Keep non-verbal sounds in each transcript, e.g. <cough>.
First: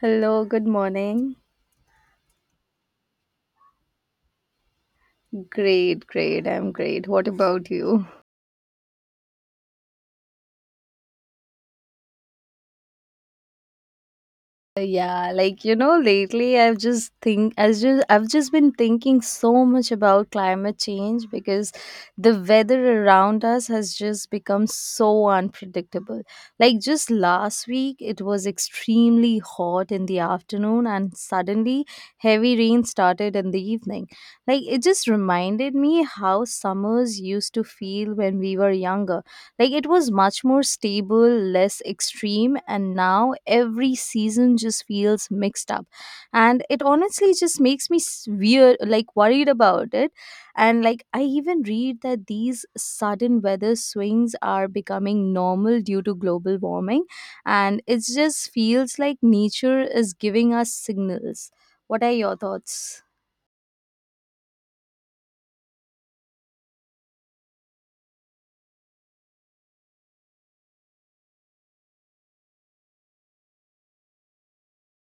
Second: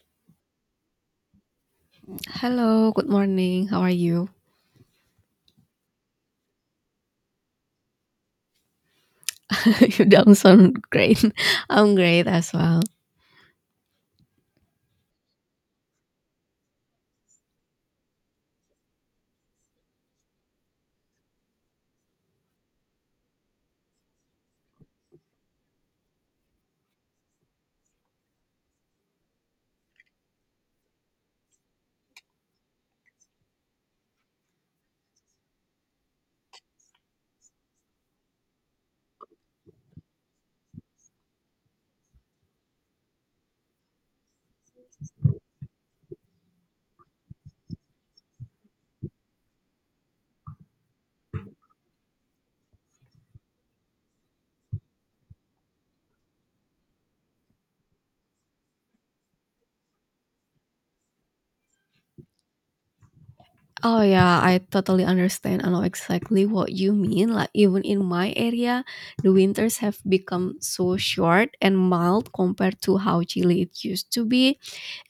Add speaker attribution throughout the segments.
Speaker 1: Hello, good morning.
Speaker 2: Hello, good morning. How are you?
Speaker 1: Great, great. I'm great. What about you?
Speaker 2: <laughs> You don't sound great. <laughs> I'm great as well.
Speaker 1: Yeah, like you know, lately I've just think as just I've just been thinking so much about climate change because the weather around us has just become so unpredictable. Like just last week it was extremely hot in the afternoon and suddenly heavy rain started in the evening. Like it just reminded me how summers used to feel when we were younger. Like it was much more stable, less extreme, and now every season just feels mixed up. And it honestly just makes me weird, like worried about it. And like I even read that these sudden weather swings are becoming normal due to global warming. And it just feels like nature is giving us signals. What are your thoughts?
Speaker 2: Oh yeah, I totally understand. I know exactly what you mean. Like even in my area, the winters have become so short and mild compared to how chilly it used to be.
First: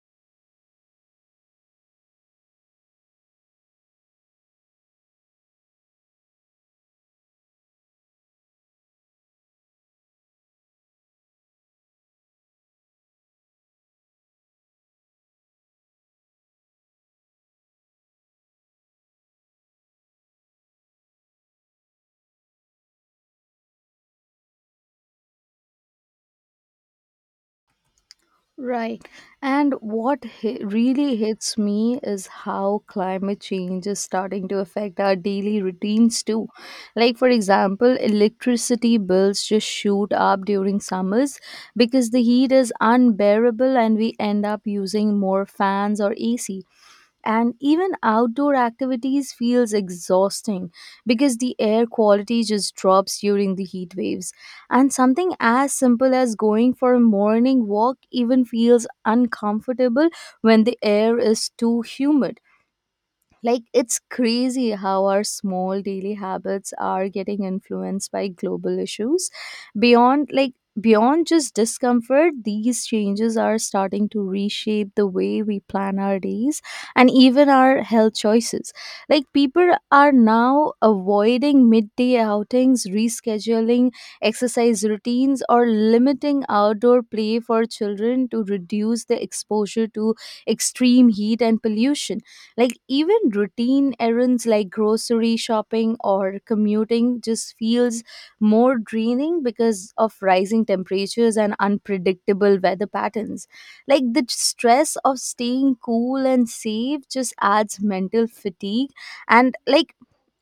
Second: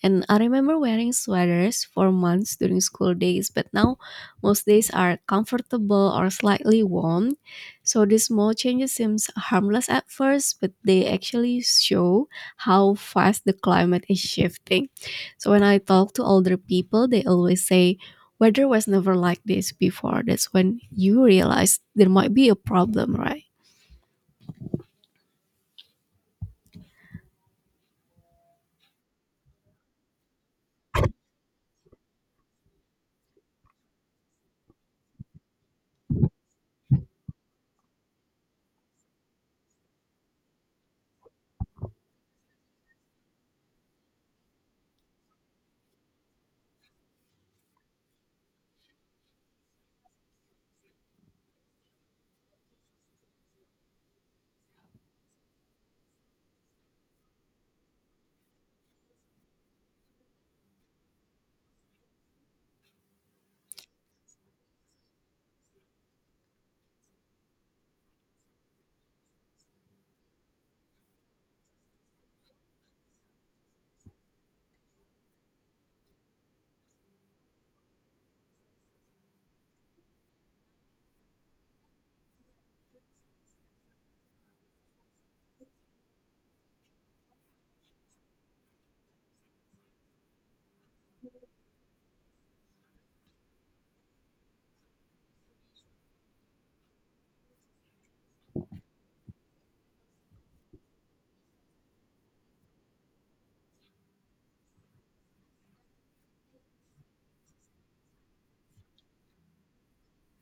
Speaker 2: And I remember wearing sweaters for months during school days, but now most days are comfortable or slightly warm. So these small changes seems harmless at first, but they actually show how fast the climate is shifting. So when I talk to older people, they always say weather was never like this before. That's when you realize there might be a problem, right?
Speaker 1: Right. And what really hits me is how climate change is starting to affect our daily routines too. Like, for example, electricity bills just shoot up during summers because the heat is unbearable and we end up using more fans or AC, and even outdoor activities feels exhausting because the air quality just drops during the heat waves, and something as simple as going for a morning walk even feels uncomfortable when the air is too humid. Like, it's crazy how our small daily habits are getting influenced by global issues. Beyond, like, beyond just discomfort, these changes are starting to reshape the way we plan our days and even our health choices. Like, people are now avoiding midday outings, rescheduling exercise routines, or limiting outdoor play for children to reduce the exposure to extreme heat and pollution. Like even routine errands like grocery shopping or commuting just feels more draining because of rising temperatures and unpredictable weather patterns. Like the stress of staying cool and safe just adds mental fatigue. And like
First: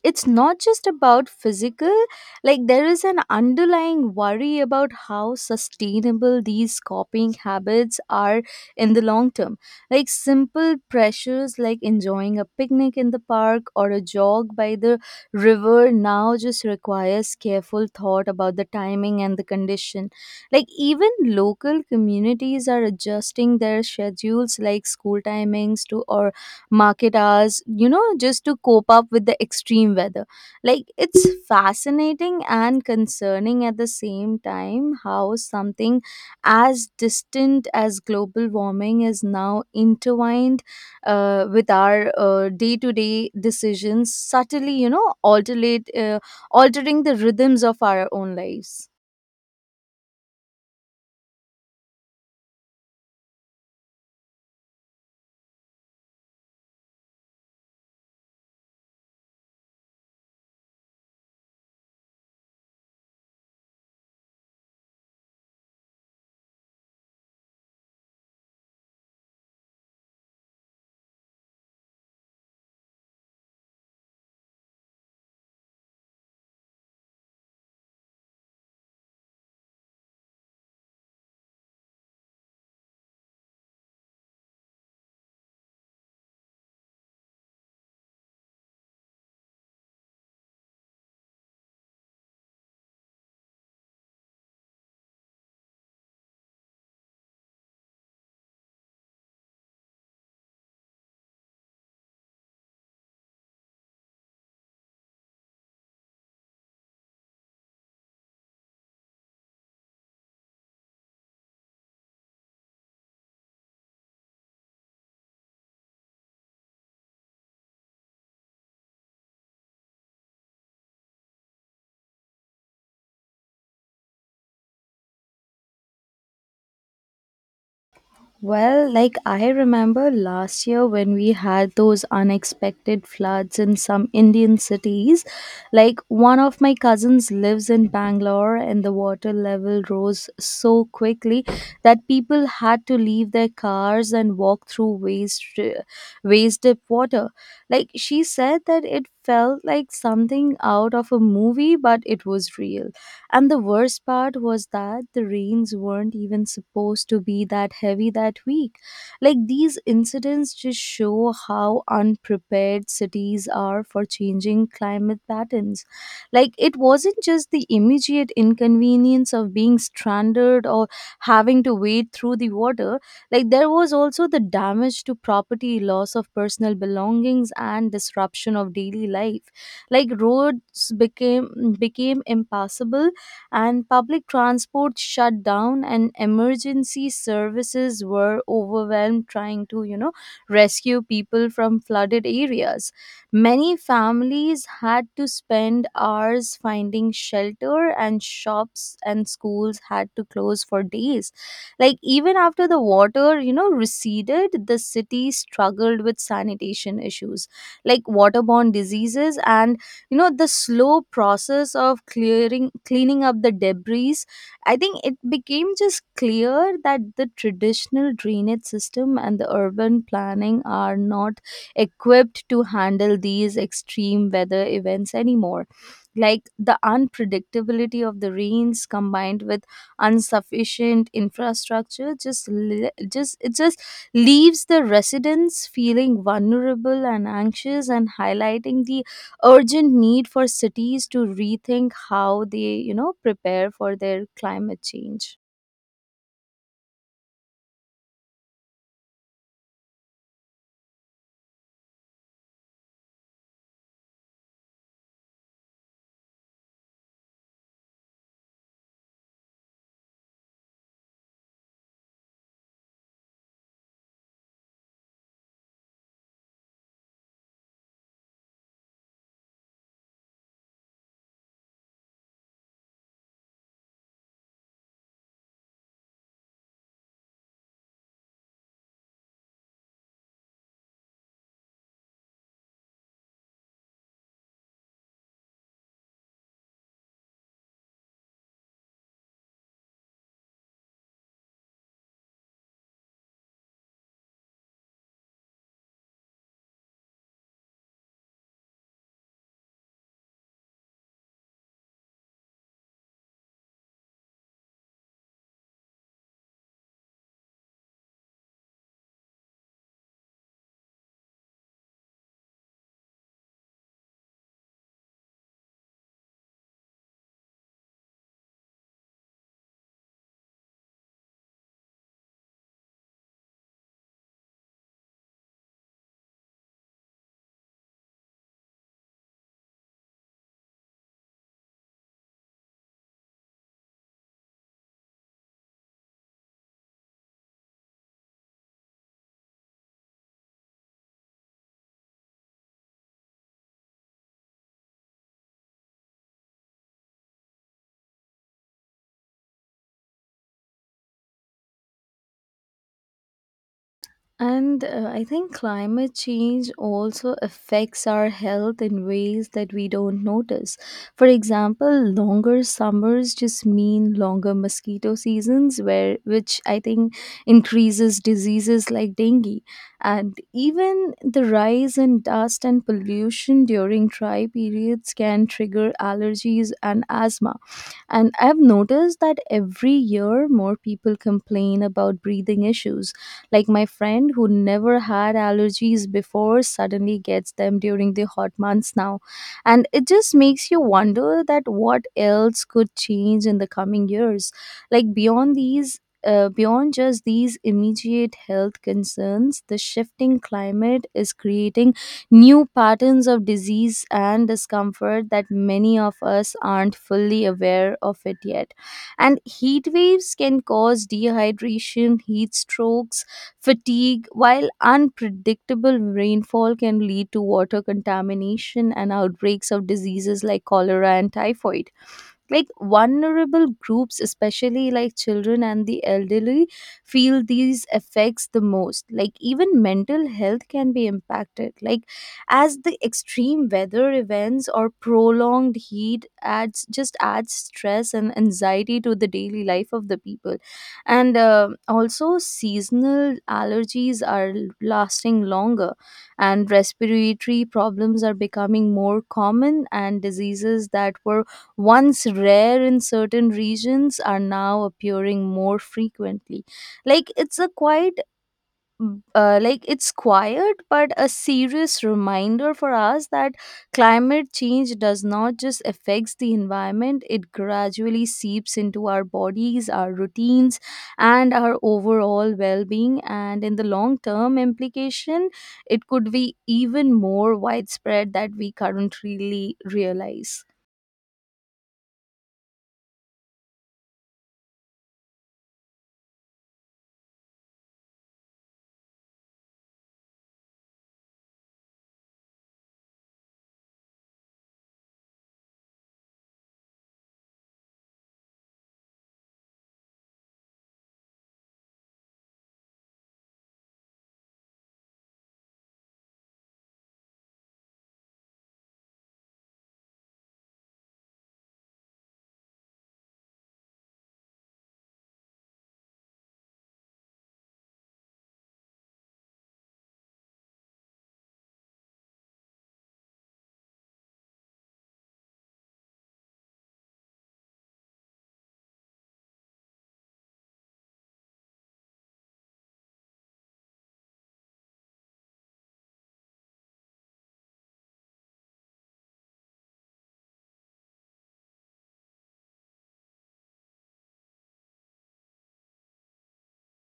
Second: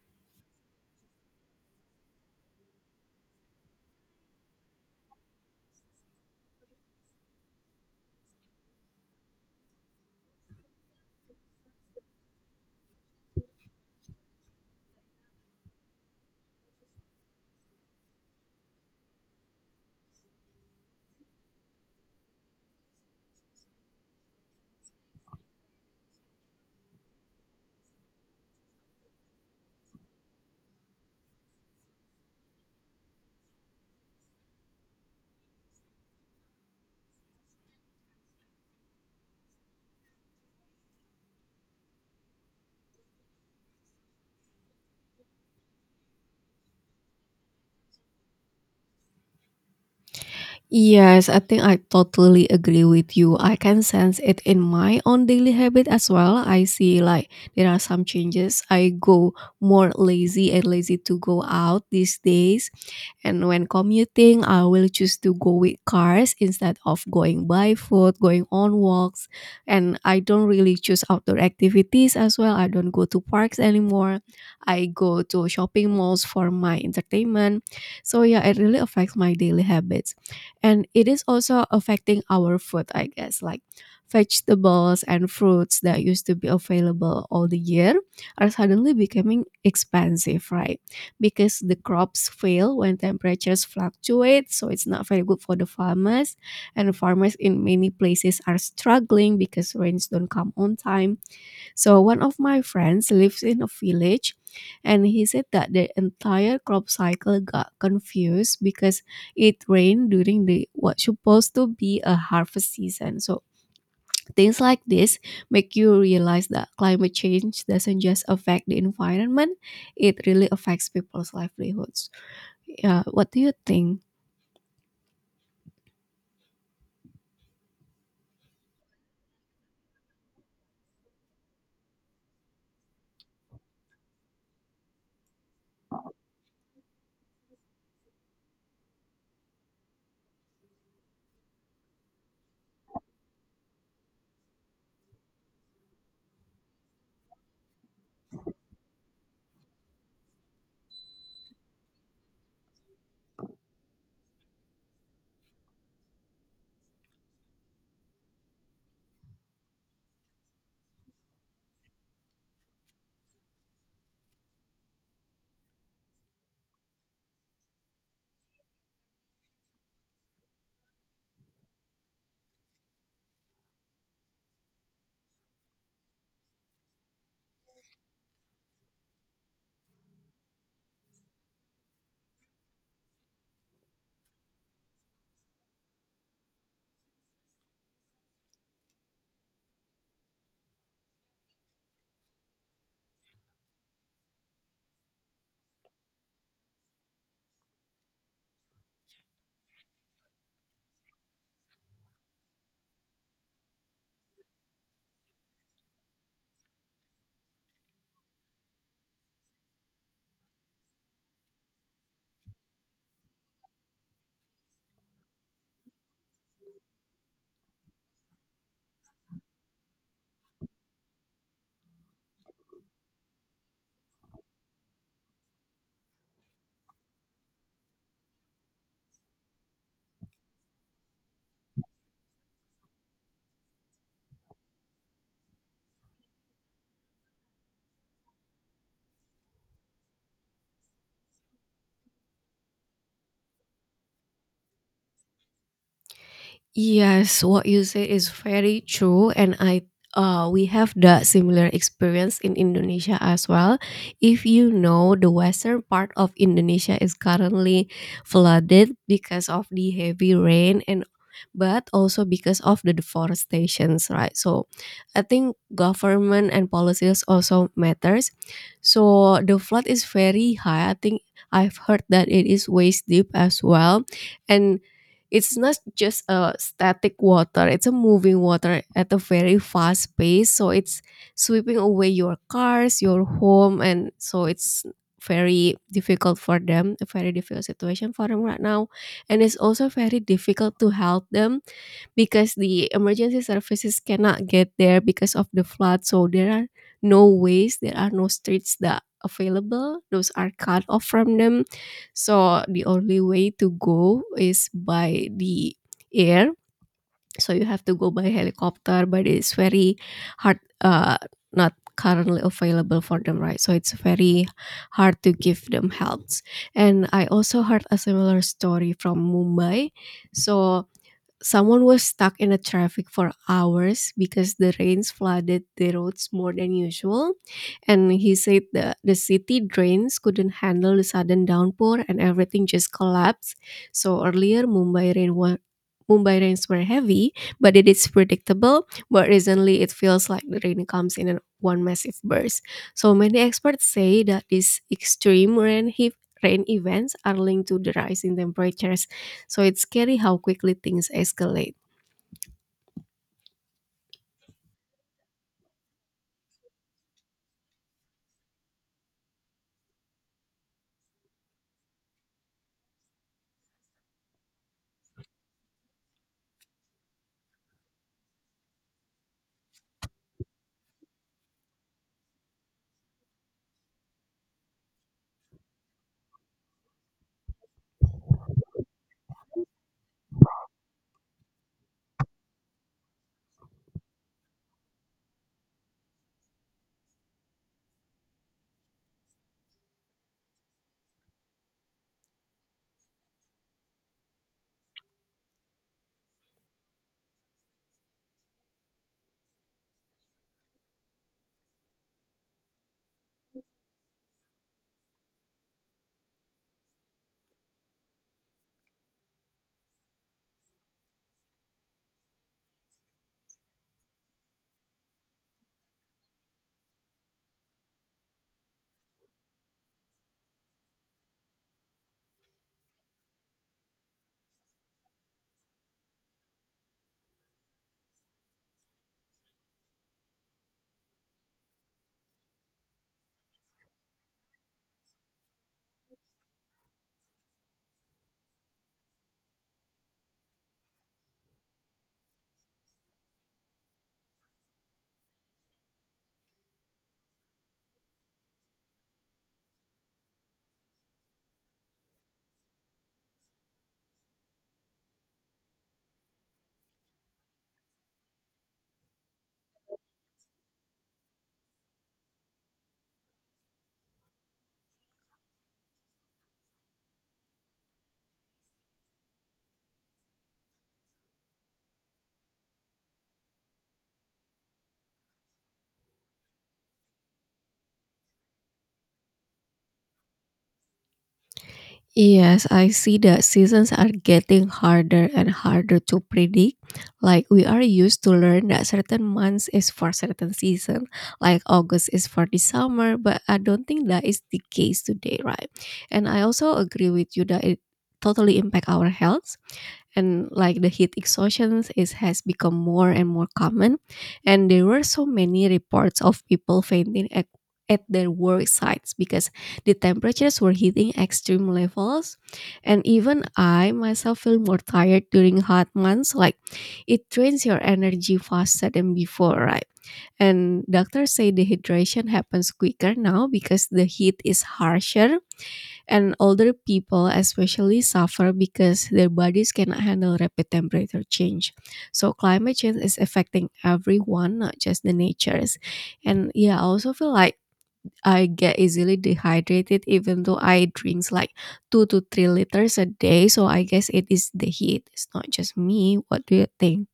Speaker 1: it's not just about physical, like there is an underlying worry about how sustainable these copying habits are in the long term. Like simple pressures like enjoying a picnic in the park or a jog by the river now just requires careful thought about the timing and the condition. Like even local communities are adjusting their schedules like school timings to or market hours, you know, just to cope up with the extreme weather. Like it's fascinating and concerning at the same time how something as distant as global warming is now intertwined with our day-to-day decisions subtly, you know, alternate, altering the rhythms of our own lives.
Speaker 2: Yes, I think I totally agree with you. I can sense it in my own daily habit as well. I see like there are some changes. I go more lazy and lazy to go out these days. And when commuting, I will choose to go with cars instead of going by foot, going on walks. And I don't really choose outdoor activities as well. I don't go to parks anymore. I go to shopping malls for my entertainment. So yeah, it really affects my daily habits. And it is also affecting our food, I guess, like vegetables and fruits that used to be available all the year are suddenly becoming expensive, right? Because the crops fail when temperatures fluctuate, so it's not very good for the farmers, and farmers in many places are struggling because rains don't come on time. So one of my friends lives in a village, and he said that the entire crop cycle got confused because it rained during the what's supposed to be a harvest season. So things like this make you realize that climate change doesn't just affect the environment, it really affects people's livelihoods. Yeah, what do you think?
Speaker 1: Well, like I remember last year when we had those unexpected floods in some Indian cities. Like one of my cousins lives in Bangalore and the water level rose so quickly that people had to leave their cars and walk through waist deep water. Like she said that it felt like something out of a movie but it was real. And the worst part was that the rains weren't even supposed to be that heavy that week. Like these incidents just show how unprepared cities are for changing climate patterns. Like it wasn't just the immediate inconvenience of being stranded or having to wade through the water, like there was also the damage to property, loss of personal belongings and disruption of daily life. Like roads became impassable and public transport shut down and emergency services were overwhelmed trying to, you know, rescue people from flooded areas. Many families had to spend hours finding shelter and shops and schools had to close for days. Like even after the water, you know, receded, the city struggled with sanitation issues like waterborne diseases and, you know, the slow process of clearing cleaning up the debris. I think it became just clear that the traditional drainage system and the urban planning are not equipped to handle these extreme weather events anymore. Like the unpredictability of the rains combined with insufficient infrastructure just li- just it just leaves the residents feeling vulnerable and anxious and highlighting the urgent need for cities to rethink how they, you know, prepare for their climate change.
Speaker 2: Yes, what you say is very true, and I we have the similar experience in Indonesia as well. If you know, the western part of Indonesia is currently flooded because of the heavy rain, and but also because of the deforestations, right? So I think government and policies also matters. So the flood is very high, I think I've heard that it is waist deep as well. And it's not just a static water, it's a moving water at a very fast pace. So it's sweeping away your cars, your home, and so it's very difficult for them, a very difficult situation for them right now. And it's also very difficult to help them because the emergency services cannot get there because of the flood. So there are no ways, there are no streets that available. Those are cut off from them. So the only way to go is by the air. So you have to go by helicopter, but it's very hard. Not currently available for them, right? So it's very hard to give them helps. And I also heard a similar story from Mumbai. So someone was stuck in a traffic for hours because the rains flooded the roads more than usual. And he said the city drains couldn't handle the sudden downpour and everything just collapsed. So earlier, Mumbai rains were heavy, but it is predictable. But recently, it feels like the rain comes in one massive burst. So many experts say that these rain events are linked to the rise in temperatures, so it's scary how quickly things escalate.
Speaker 1: And I think climate change also affects our health in ways that we don't notice. For example, longer summers just mean longer mosquito seasons, where which I think increases diseases like dengue, and even the rise in dust and pollution during dry periods can trigger allergies and asthma. And I've noticed that every year more people complain about breathing issues like my friend who never had allergies before suddenly gets them during the hot months now. And it just makes you wonder that what else could change in the coming years. Like beyond just these immediate health concerns, the shifting climate is creating new patterns of disease and discomfort that many of us aren't fully aware of it yet. And heat waves can cause dehydration, heat strokes, fatigue, while unpredictable rainfall can lead to water contamination and outbreaks of diseases like cholera and typhoid. Like vulnerable groups especially like children and the elderly feel these effects the most. Like even mental health can be impacted, like as the extreme weather events or prolonged heat adds stress and anxiety to the daily life of the people. And also seasonal allergies are lasting longer and respiratory problems are becoming more common and diseases that were once rare in certain regions are now appearing more frequently. Like it's a quite like it's quiet but a serious reminder for us that climate change does not just affects the environment, it gradually seeps into our bodies, our routines, and our overall well-being, and in the long term implication it could be even more widespread that we currently realize.
Speaker 2: Yes, I see that seasons are getting harder and harder to predict. Like we are used to learn that certain months is for certain season, like August is for the summer, but I don't think that is the case today, right? And I also agree with you that it totally impact our health, and like the heat exhaustion is has become more and more common, and there were so many reports of people fainting at their work sites because the temperatures were hitting extreme levels. And even I myself feel more tired during hot months, like it drains your energy faster than before, right? And doctors say dehydration happens quicker now because the heat is harsher, and older people especially suffer because their bodies cannot handle rapid temperature change. So climate change is affecting everyone, not just the natures. And yeah, I also feel like I get easily dehydrated even though I drinks like 2 to 3 liters a day. So I guess it is the heat. It's not just me. What do you think?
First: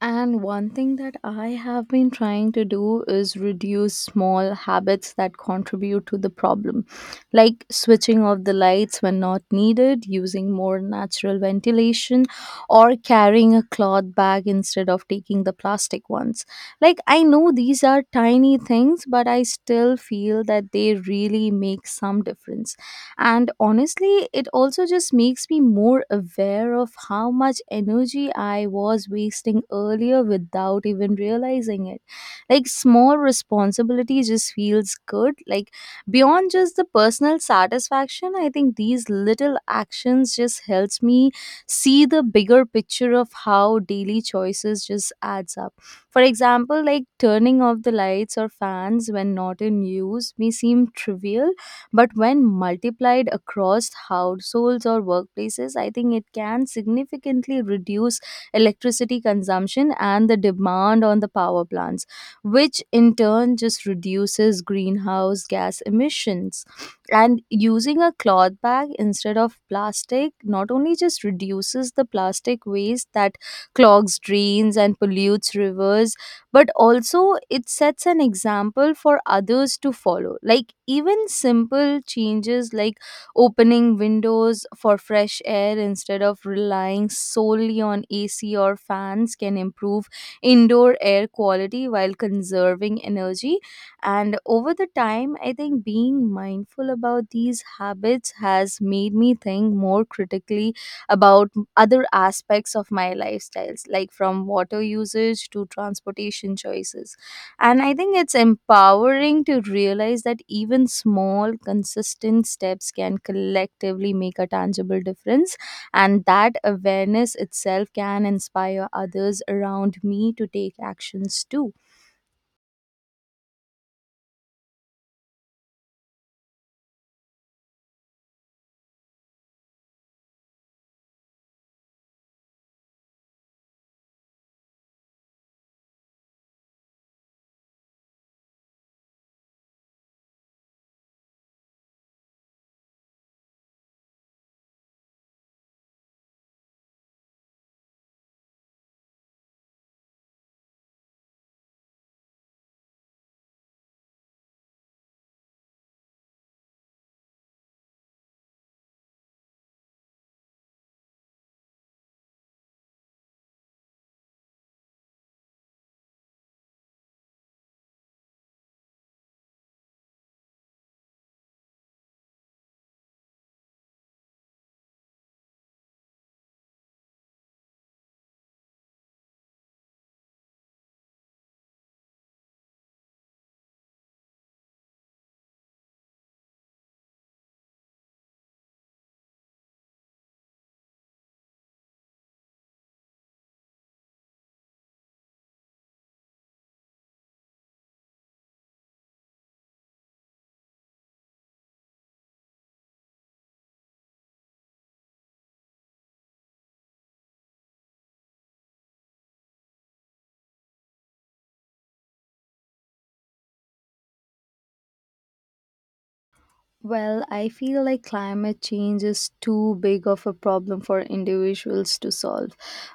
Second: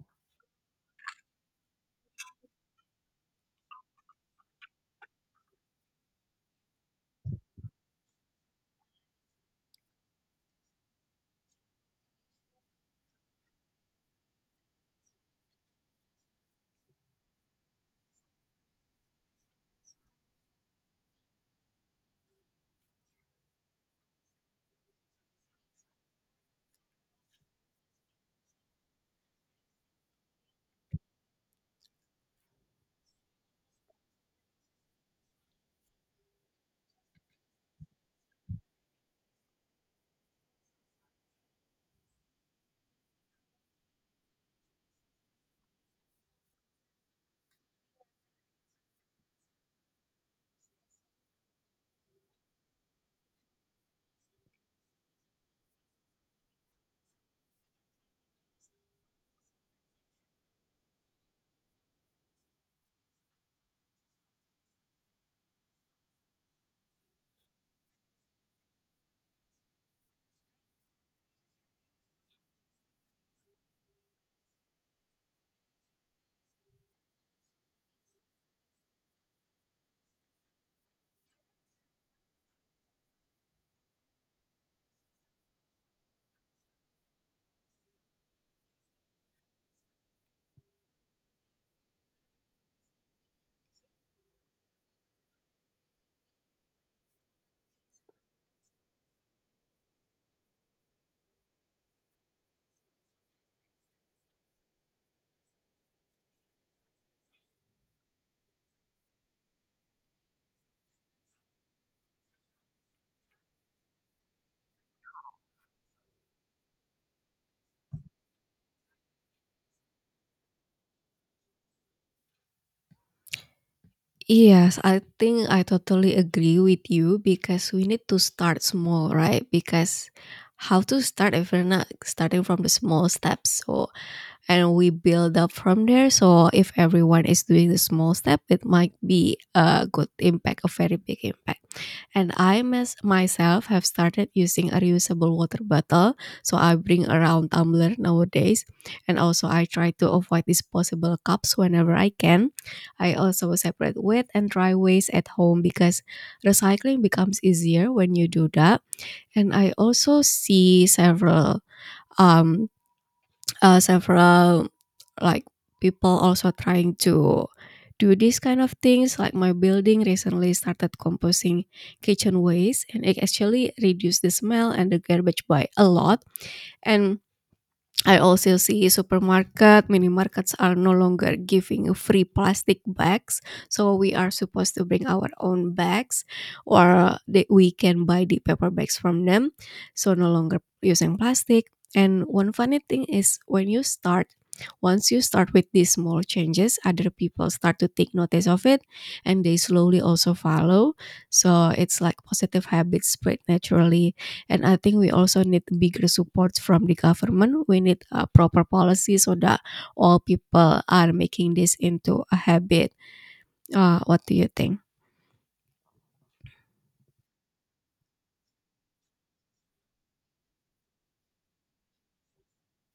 Speaker 1: And one thing that I have been trying to do is reduce small habits that contribute to the problem, like switching off the lights when not needed, using more natural ventilation, or carrying a cloth bag instead of taking the plastic ones. Like, I know these are tiny things, but I still feel that they really make some difference. And honestly, it also just makes me more aware of how much energy I was wasting earlier without even realizing it. Like, small responsibility just feels good. Like, beyond just the personal satisfaction, I think these little actions just helps me see the bigger picture of how daily choices just adds up. For example, like turning off the lights or fans when not in use may seem trivial but when multiplied across households or workplaces, I think it can significantly reduce electricity consumption and the demand on the power plants, which in turn just reduces greenhouse gas emissions. And using a cloth bag instead of plastic not only just reduces the plastic waste that clogs drains and pollutes rivers but also it sets an example for others to follow. Like even simple changes like opening windows for fresh air instead of relying solely on AC or fans can improve indoor air quality while conserving energy. And over the time, I think being mindful about these habits has made me think more critically about other aspects of my lifestyles like from water usage to transportation choices, and I think it's empowering to realize that even small consistent steps can collectively make a tangible difference and that awareness itself can inspire others around me to take actions too.
Speaker 2: Yes, I think I totally agree with you because we need to start small, right? Because how to start if we're not starting from the small steps? So and we build up from there. So if everyone is doing the small step, it might be a good impact, a very big impact. And myself have started using a reusable water bottle, so I bring around tumbler nowadays. And also I try to avoid disposable cups whenever I can. I also separate wet and dry waste at home because recycling becomes easier when you do that. And I also see several um several like people also trying to do this kind of things, like my building recently started composting kitchen waste, and it actually reduced the smell and the garbage by a lot. And I also see supermarket, minimarkets are no longer giving free plastic bags, so we are supposed to bring our own bags, or that we can buy the paper bags from them. So no longer using plastic. And one funny thing is when you start, once you start with these small changes, other people start to take notice of it, and they slowly also follow. So it's like positive habits spread naturally. And I think we also need bigger support from the government. We need a proper policy so that all people are making this into a habit. What do you think?
Speaker 1: Well, I feel like climate change is too big of a problem for individuals to solve.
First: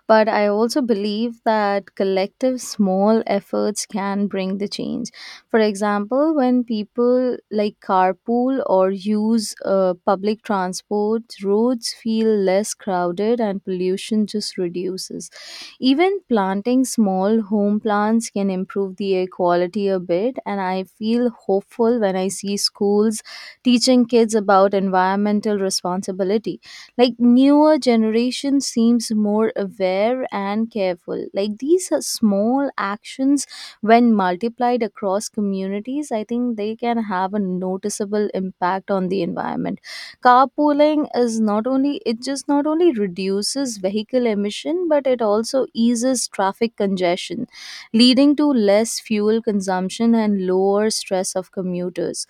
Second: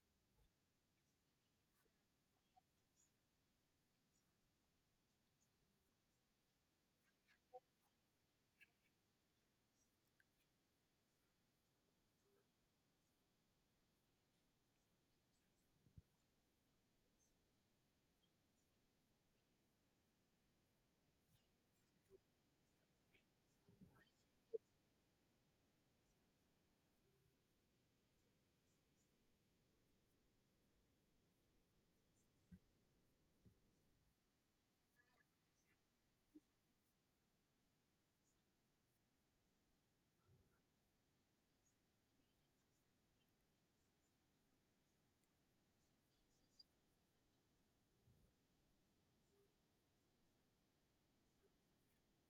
Speaker 1: But I also believe that collective small efforts can bring the change. For example, when people like carpool or use public transport, roads feel less crowded and pollution just reduces. Even planting small home plants can improve the air quality a bit, and I feel hopeful when I see schools teaching kids about environmental responsibility. Like newer generation seems more aware and careful. Like these are small actions when multiplied across communities, I think they can have a noticeable impact on the environment. Carpooling is not only it just not only reduces vehicle emission, but it also eases traffic congestion, leading to less fuel consumption and lower stress of commuters.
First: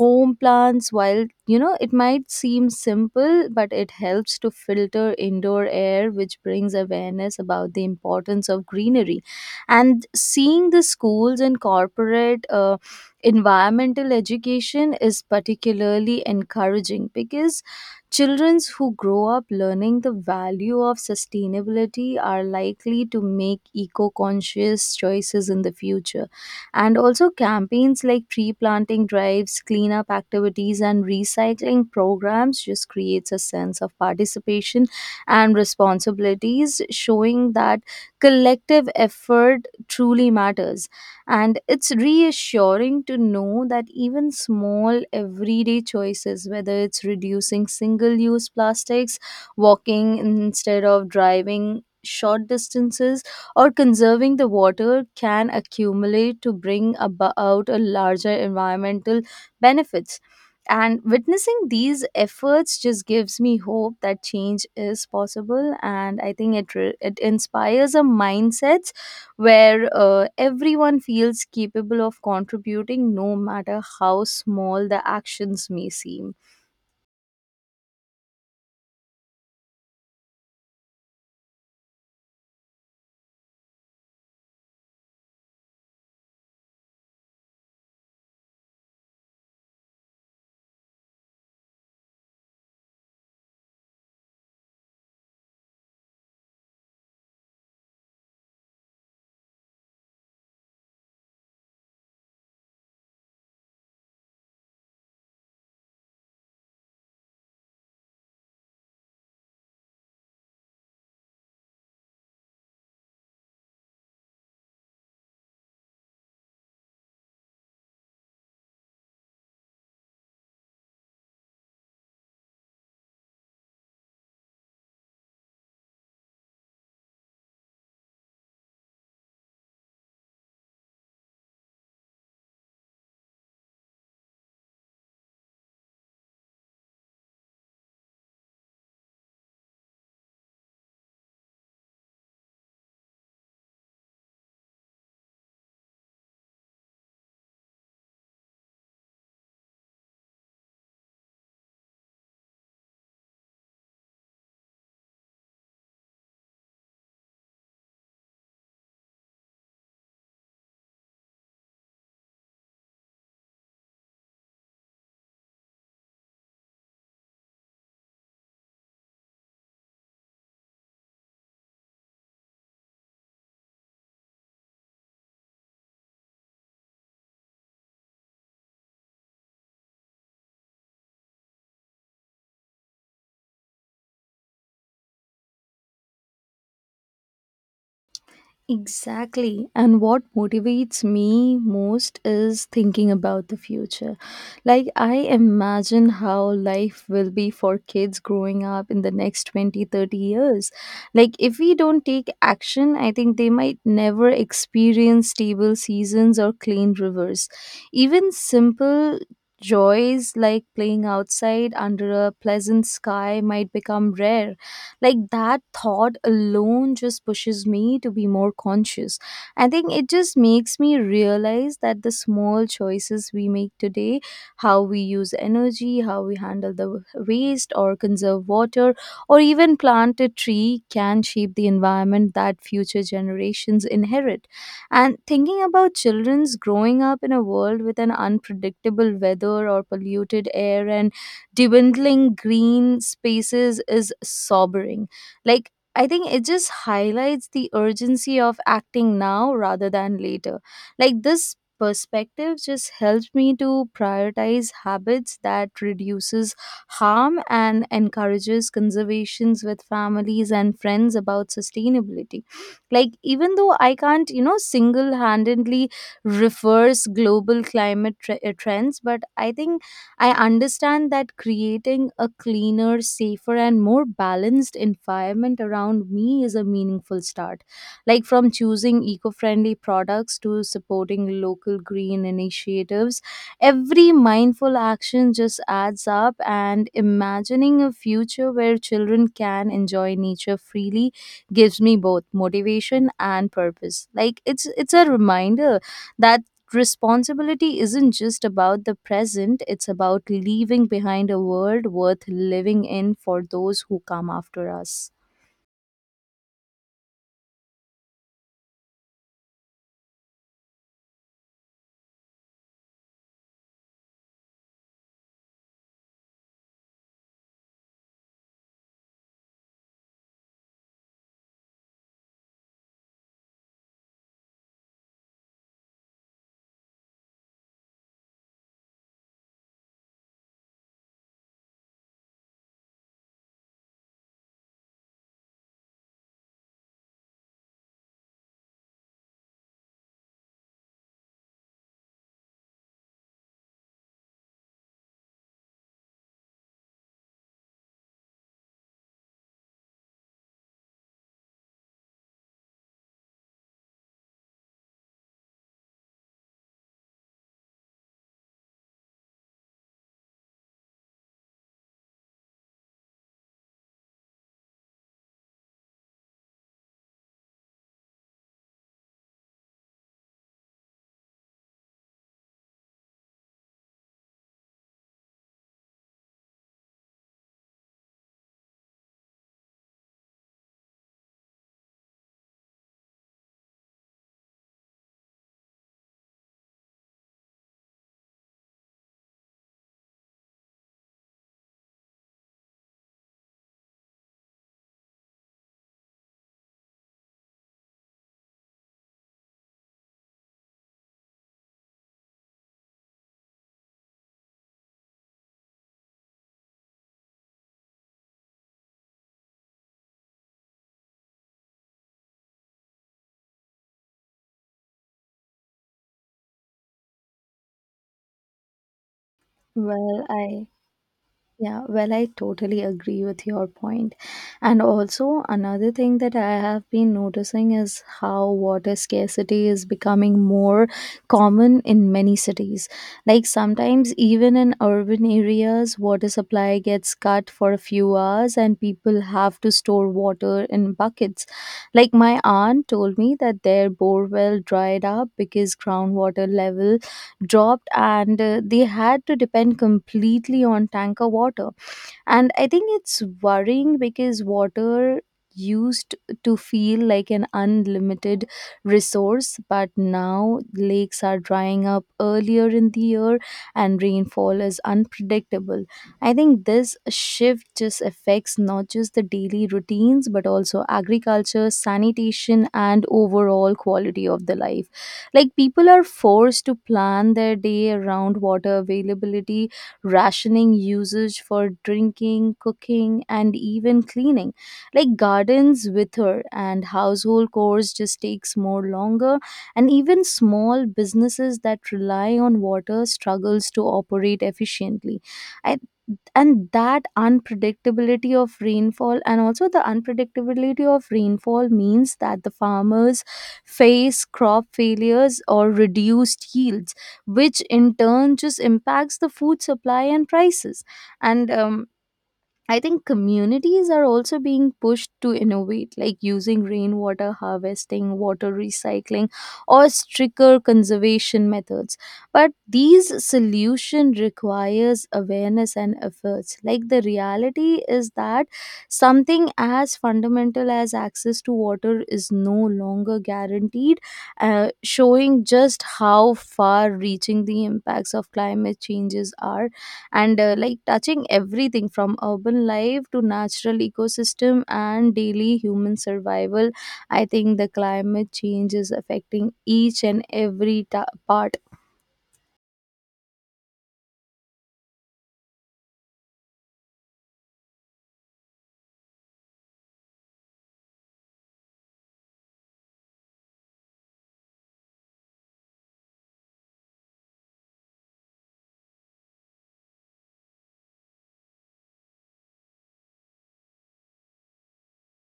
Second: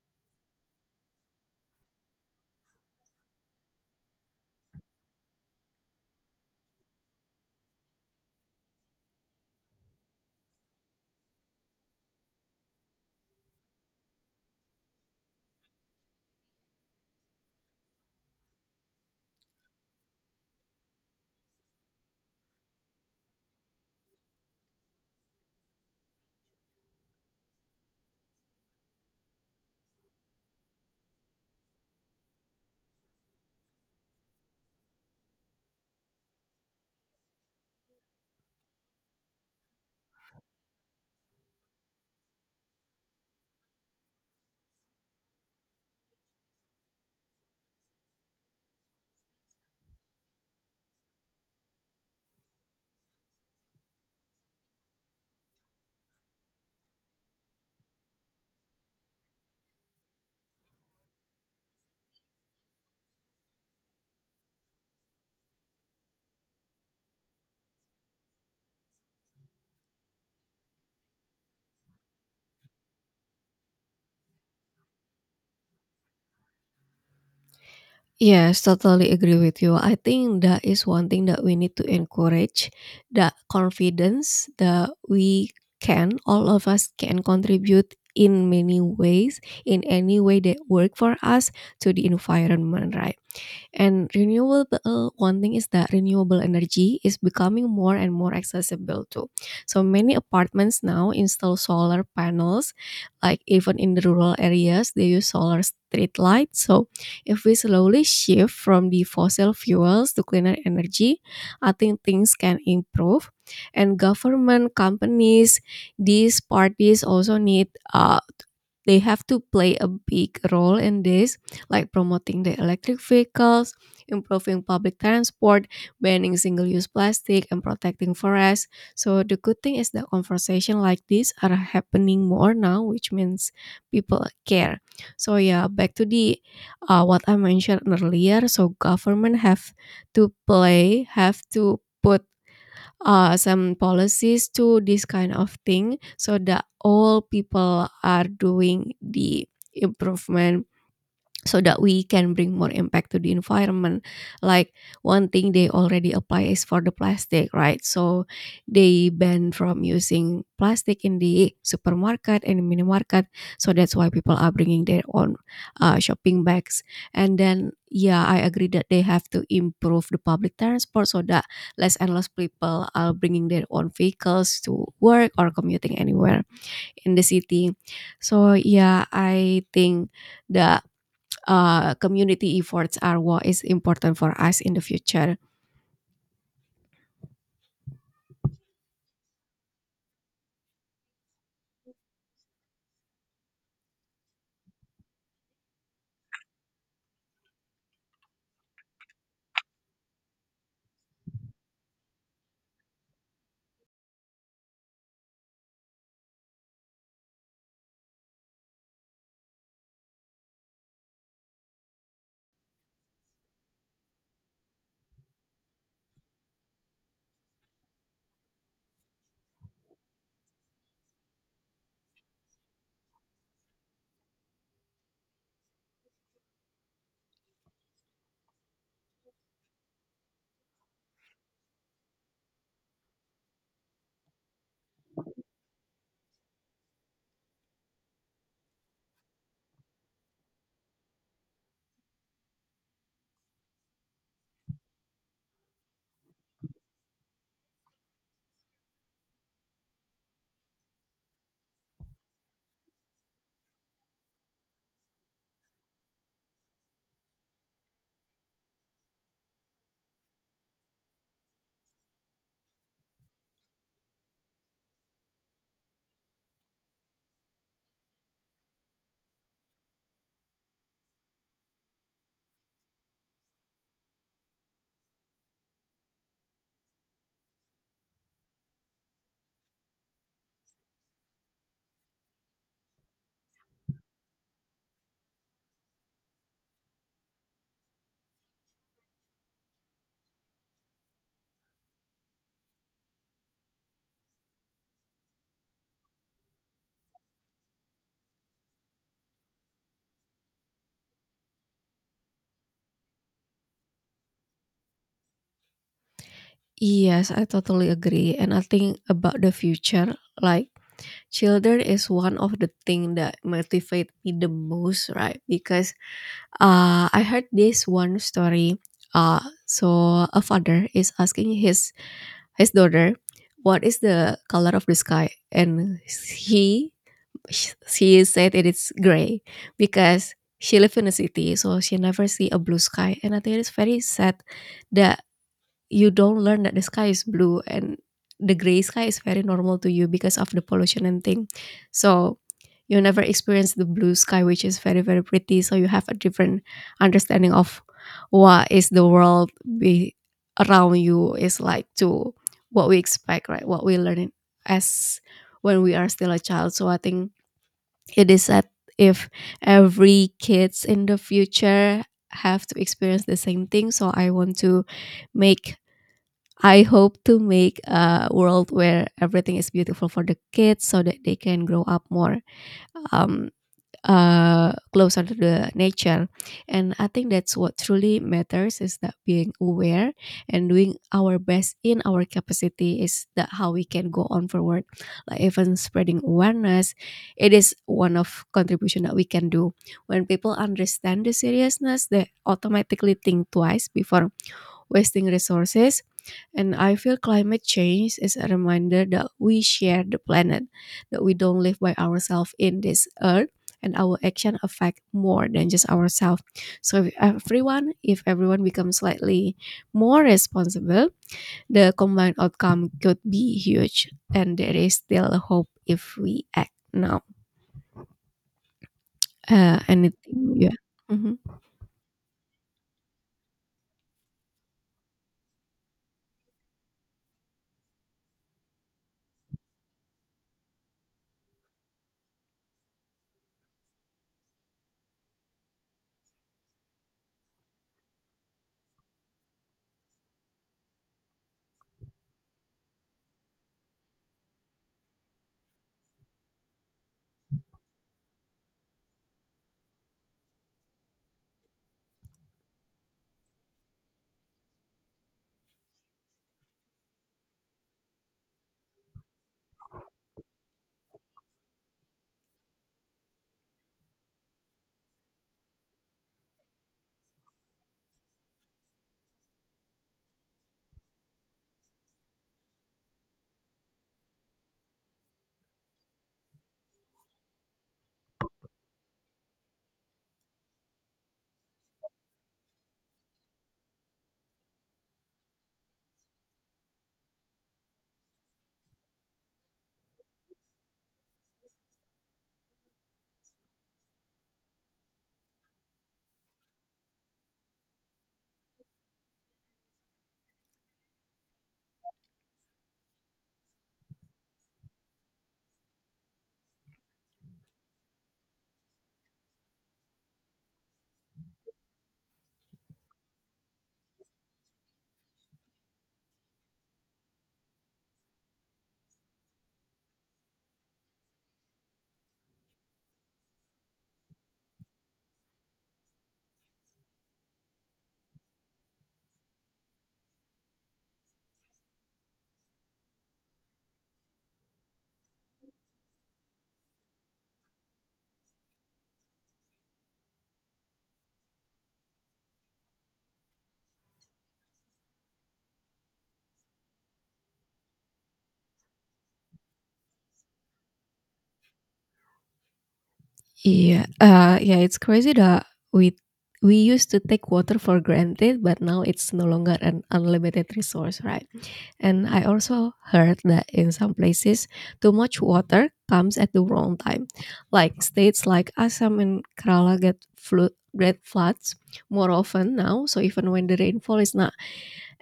Speaker 1: Home plants, while it might seem simple, but it helps to filter indoor air, which brings awareness about the importance of greenery. And seeing the schools and corporate environmental education is particularly encouraging, because children who grow up learning the value of sustainability are likely to make eco-conscious choices in the future. And also, campaigns like tree planting drives, cleanup activities, and recycling programs just creates a sense of participation and responsibilities, showing that collective effort truly matters. And it's reassuring to know that even small everyday choices, whether it's reducing single use plastics, walking instead of driving short distances, or conserving the water, can accumulate to bring about a larger environmental benefits. And witnessing these efforts just gives me hope that change is possible, and I think it inspires a mindset where everyone feels capable of contributing, no matter how small the actions may seem.
Speaker 2: Yes, totally agree with you. I think that is one thing that we need to encourage, that confidence that we can, all of us can contribute in many ways, in any way that work for us, to the environment, right? And one thing is that renewable energy is becoming more and more accessible too. So many apartments now install solar panels, like even in the rural areas, they use solar street lights. So if we slowly shift from the fossil fuels to cleaner energy, I think things can improve. And government, companies, these parties also need uh, they have to play a big role in this, like promoting the electric vehicles, improving public transport, banning single-use plastic, and protecting forests. So the good thing is that conversation like this are happening more now, which means people care. So yeah, back to the what I mentioned earlier. So government have to play, have to put some policies to this kind of thing so that all people are doing the improvement, so that we can bring more impact to the environment. Like one thing they already apply is for the plastic, right? So they ban from using plastic in the supermarket and mini market, so that's why people are bringing their own shopping bags. And then yeah, I agree that they have to improve the public transport so that less and less people are bringing their own vehicles to work or commuting anywhere in the city. So yeah, I think that community efforts are what is important for us in the future.
Speaker 1: Exactly. And what motivates me most is thinking about the future. Like, I imagine how life will be for kids growing up in the next 20, 30 years. Like, if we don't take action, I think they might never experience stable seasons or clean rivers. Even simple joys like playing outside under a pleasant sky might become rare. Like, that thought alone just pushes me to be more conscious. I think it just makes me realize that the small choices we make today, how we use energy, how we handle the waste or conserve water, or even plant a tree, can shape the environment that future generations inherit. And thinking about children's growing up in a world with an unpredictable weather or polluted air and dwindling green spaces is sobering. Like, I think it just highlights the urgency of acting now rather than later. Like, this perspective just helps me to prioritize habits that reduces harm and encourages conservations with families and friends about sustainability. Like, even though I can't single-handedly reverse global climate trends, but I think I understand that creating a cleaner, safer, and more balanced environment around me is a meaningful start. Like, from choosing eco friendly products to supporting local green initiatives, every mindful action just adds up. And imagining a future where children can enjoy nature freely gives me both motivation and purpose. Like, it's a reminder that responsibility isn't just about the present, it's about leaving behind a world worth living in for those who come after us.
Speaker 2: Yes, I totally agree. And I think about the future, like children is one of the thing that motivate me the most, right? Because I heard this one story. Uh, so a father is asking his daughter, "What is the color of the sky?" And he she said it is gray because she lives in a city, so she never see a blue sky. And I think it's very sad that you don't learn that the sky is blue, and the gray sky is very normal to you because of the pollution and thing. So you never experience the blue sky, which is very very pretty, so you have a different understanding of what is the world be around you is like to what we expect, right, what we learn as when we are still a child. So I think it is that if every kids in the future have to experience the same thing, so I want to make I hope to make a world where everything is beautiful for the kids so that they can grow up more um, closer to the nature. And I think that's what truly matters is that being aware and doing our best in our capacity is that how we can go on forward. Like even spreading awareness, it is one of contribution that we can do. When people understand the seriousness, they automatically think twice before wasting resources, and I feel climate change is a reminder that we share the planet, that we don't live by ourselves in this earth, and our action affect more than just ourselves. So if everyone becomes slightly more responsible, the combined outcome could be huge. And there is still hope if we act now.
Speaker 1: Well,
Speaker 2: Anything,
Speaker 1: I.
Speaker 2: yeah. Mhm.
Speaker 1: Yeah, well, I totally agree with your point. And also, another thing that I have been noticing is how water scarcity is becoming more common in many cities. Like, sometimes, even in urban areas, water supply gets cut for a few hours and people have to store water in buckets. Like, my aunt told me that their borewell dried up because groundwater level dropped, and they had to depend completely on tanker water. And I think it's worrying because water used to feel like an unlimited resource, but now lakes are drying up earlier in the year and rainfall is unpredictable. I think this shift just affects not just the daily routines, but also agriculture, sanitation, and overall quality of the life. Like, people are forced to plan their day around water availability, rationing usage for drinking, cooking, and even cleaning. Like, gardens wither and household chores just takes more longer, and even small businesses that rely on water struggles to operate efficiently. I and that unpredictability of rainfall, and also the unpredictability of rainfall means that the farmers face crop failures or reduced yields, which in turn just impacts the food supply and prices. And I think communities are also being pushed to innovate, like using rainwater harvesting, water recycling, or stricter conservation methods. But these solution requires awareness and efforts. Like, the reality is that something as fundamental as access to water is no longer guaranteed, showing just how far-reaching the impacts of climate changes are. And like, touching everything from urban life to natural ecosystem and daily human survival, I think the climate change is affecting each and every part.
Speaker 2: Yeah, yeah, it's crazy that we we used to take water for granted, but now it's no longer an unlimited resource, right? And I also heard that in some places, too much water comes at the wrong time, like states like Assam and Kerala get floods more often now. So even when the rainfall is not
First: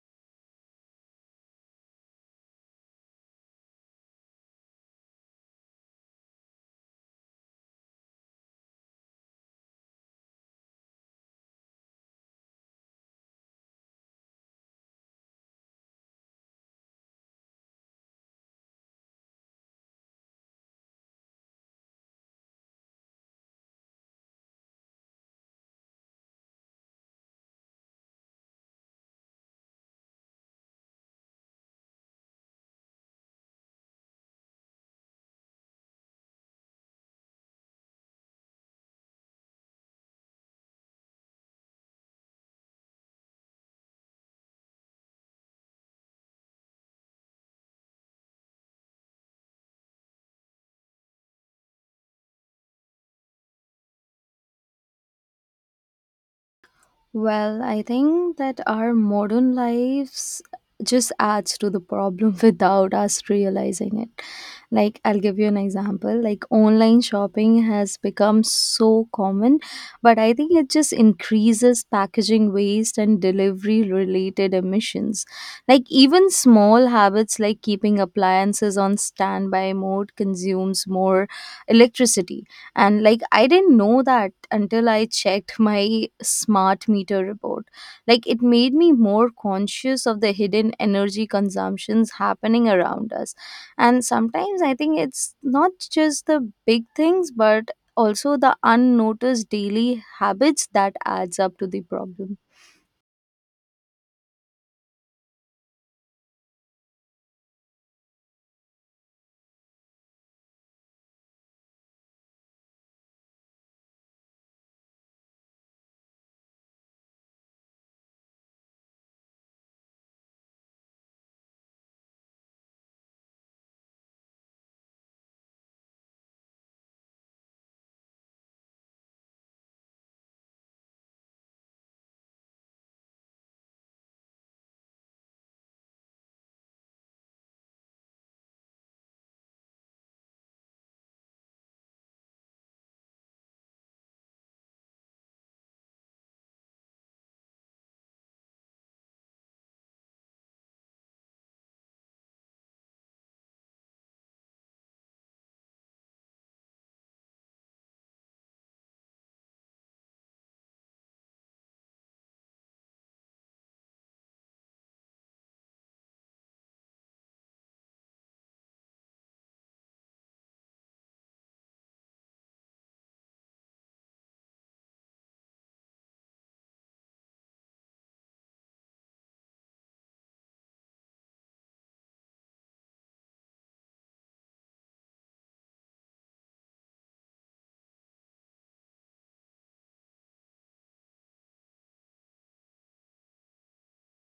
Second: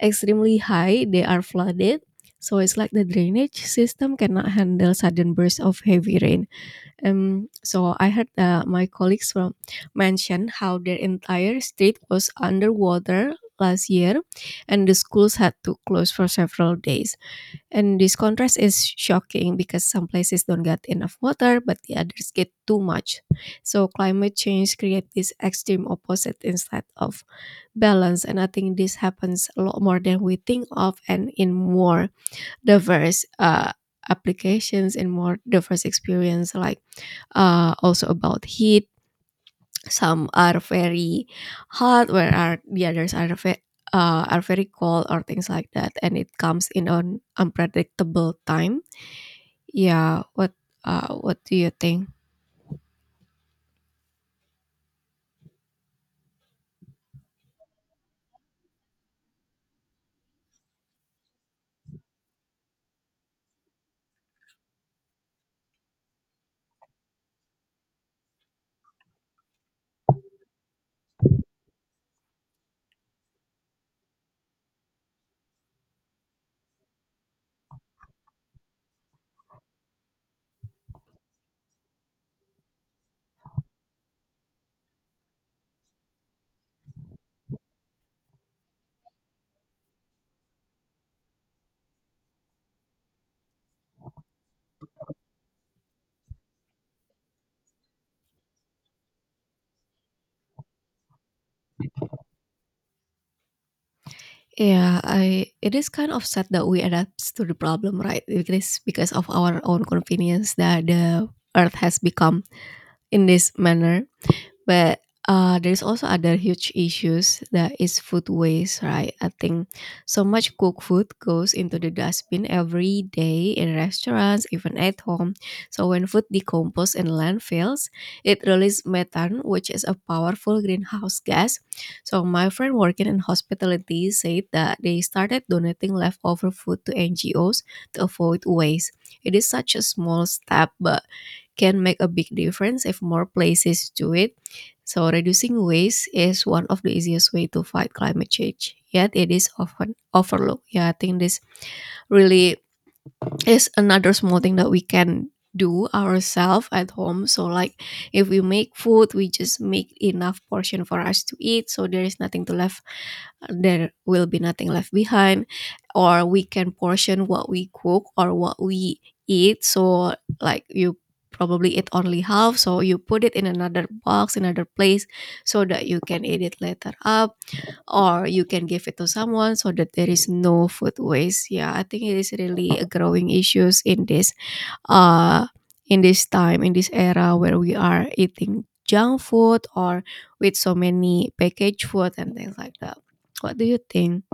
Speaker 2: extremely high, they are flooded. So it's like the drainage system cannot handle sudden bursts of heavy rain. So I heard my colleagues from mention how their entire state was underwater last year, and the schools had to close for several days. And this contrast is shocking because some places don't get enough water, but the others get too much. So climate change creates this extreme opposite instead of balance, and I think this happens a lot more than we think of, and in more diverse applications and more diverse experience, like also about heat, some are very hot where are the others are are very cold or things like that, and it comes in an unpredictable time. Yeah, what do you think?
Speaker 1: Well, I think that our modern lives just adds to the problem <laughs> without us realizing it. Like, I'll give you an example. Like, online shopping has become so common, but I think it just increases packaging waste and delivery related emissions. Like, even small habits like keeping appliances on standby mode consumes more electricity. And like, I didn't know that until I checked my smart meter report. Like, it made me more conscious of the hidden energy consumptions happening around us. And sometimes I think it's not just the big things, but also the unnoticed daily habits that adds up to the problem.
Speaker 2: Yeah, I it is kind of sad that we adapt to the problem, right? It is because of our own convenience that the earth has become in this manner. But there's also other huge issues, that is food waste, right? I think so much cooked food goes into the dustbin every day in restaurants, even at home. So when food decomposes in landfills, it releases methane, which is a powerful greenhouse gas. So my friend working in hospitality said that they started donating leftover food to NGOs to avoid waste. It is such a small step, but can make a big difference if more places do it. So, reducing waste is one of the easiest way to fight climate change. Yet, it is often overlooked. Yeah, I think this really is another small thing that we can do ourselves at home, so like if we make food, we just make enough portion for us to eat so there is nothing to left, there will be nothing left behind. Or we can portion what we cook or what we eat, so like you probably eat only half, so you put it in another box, another place, so that you can eat it later up, or you can give it to someone so that there is no food waste. Yeah, I think it is really a growing issues uh in this time, in this era where we are eating junk food or with so many packaged food and things like that. What do you think?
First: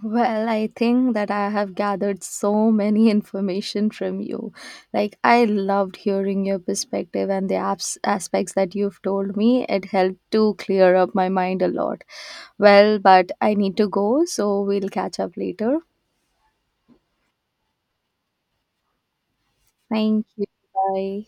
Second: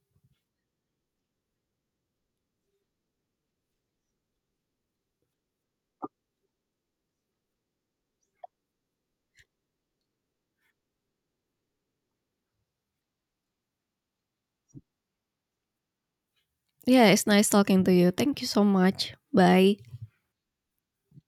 Speaker 1: Well, I think that I have gathered so many <laughs> information from you. Like, I loved hearing your perspective and the aspects that you've told me. It helped to clear up my mind a lot. Well, but I need to go, so we'll catch up later.
Speaker 2: Yeah, it's nice talking to you. Thank you so much. Bye.
Speaker 1: Thank you. Bye.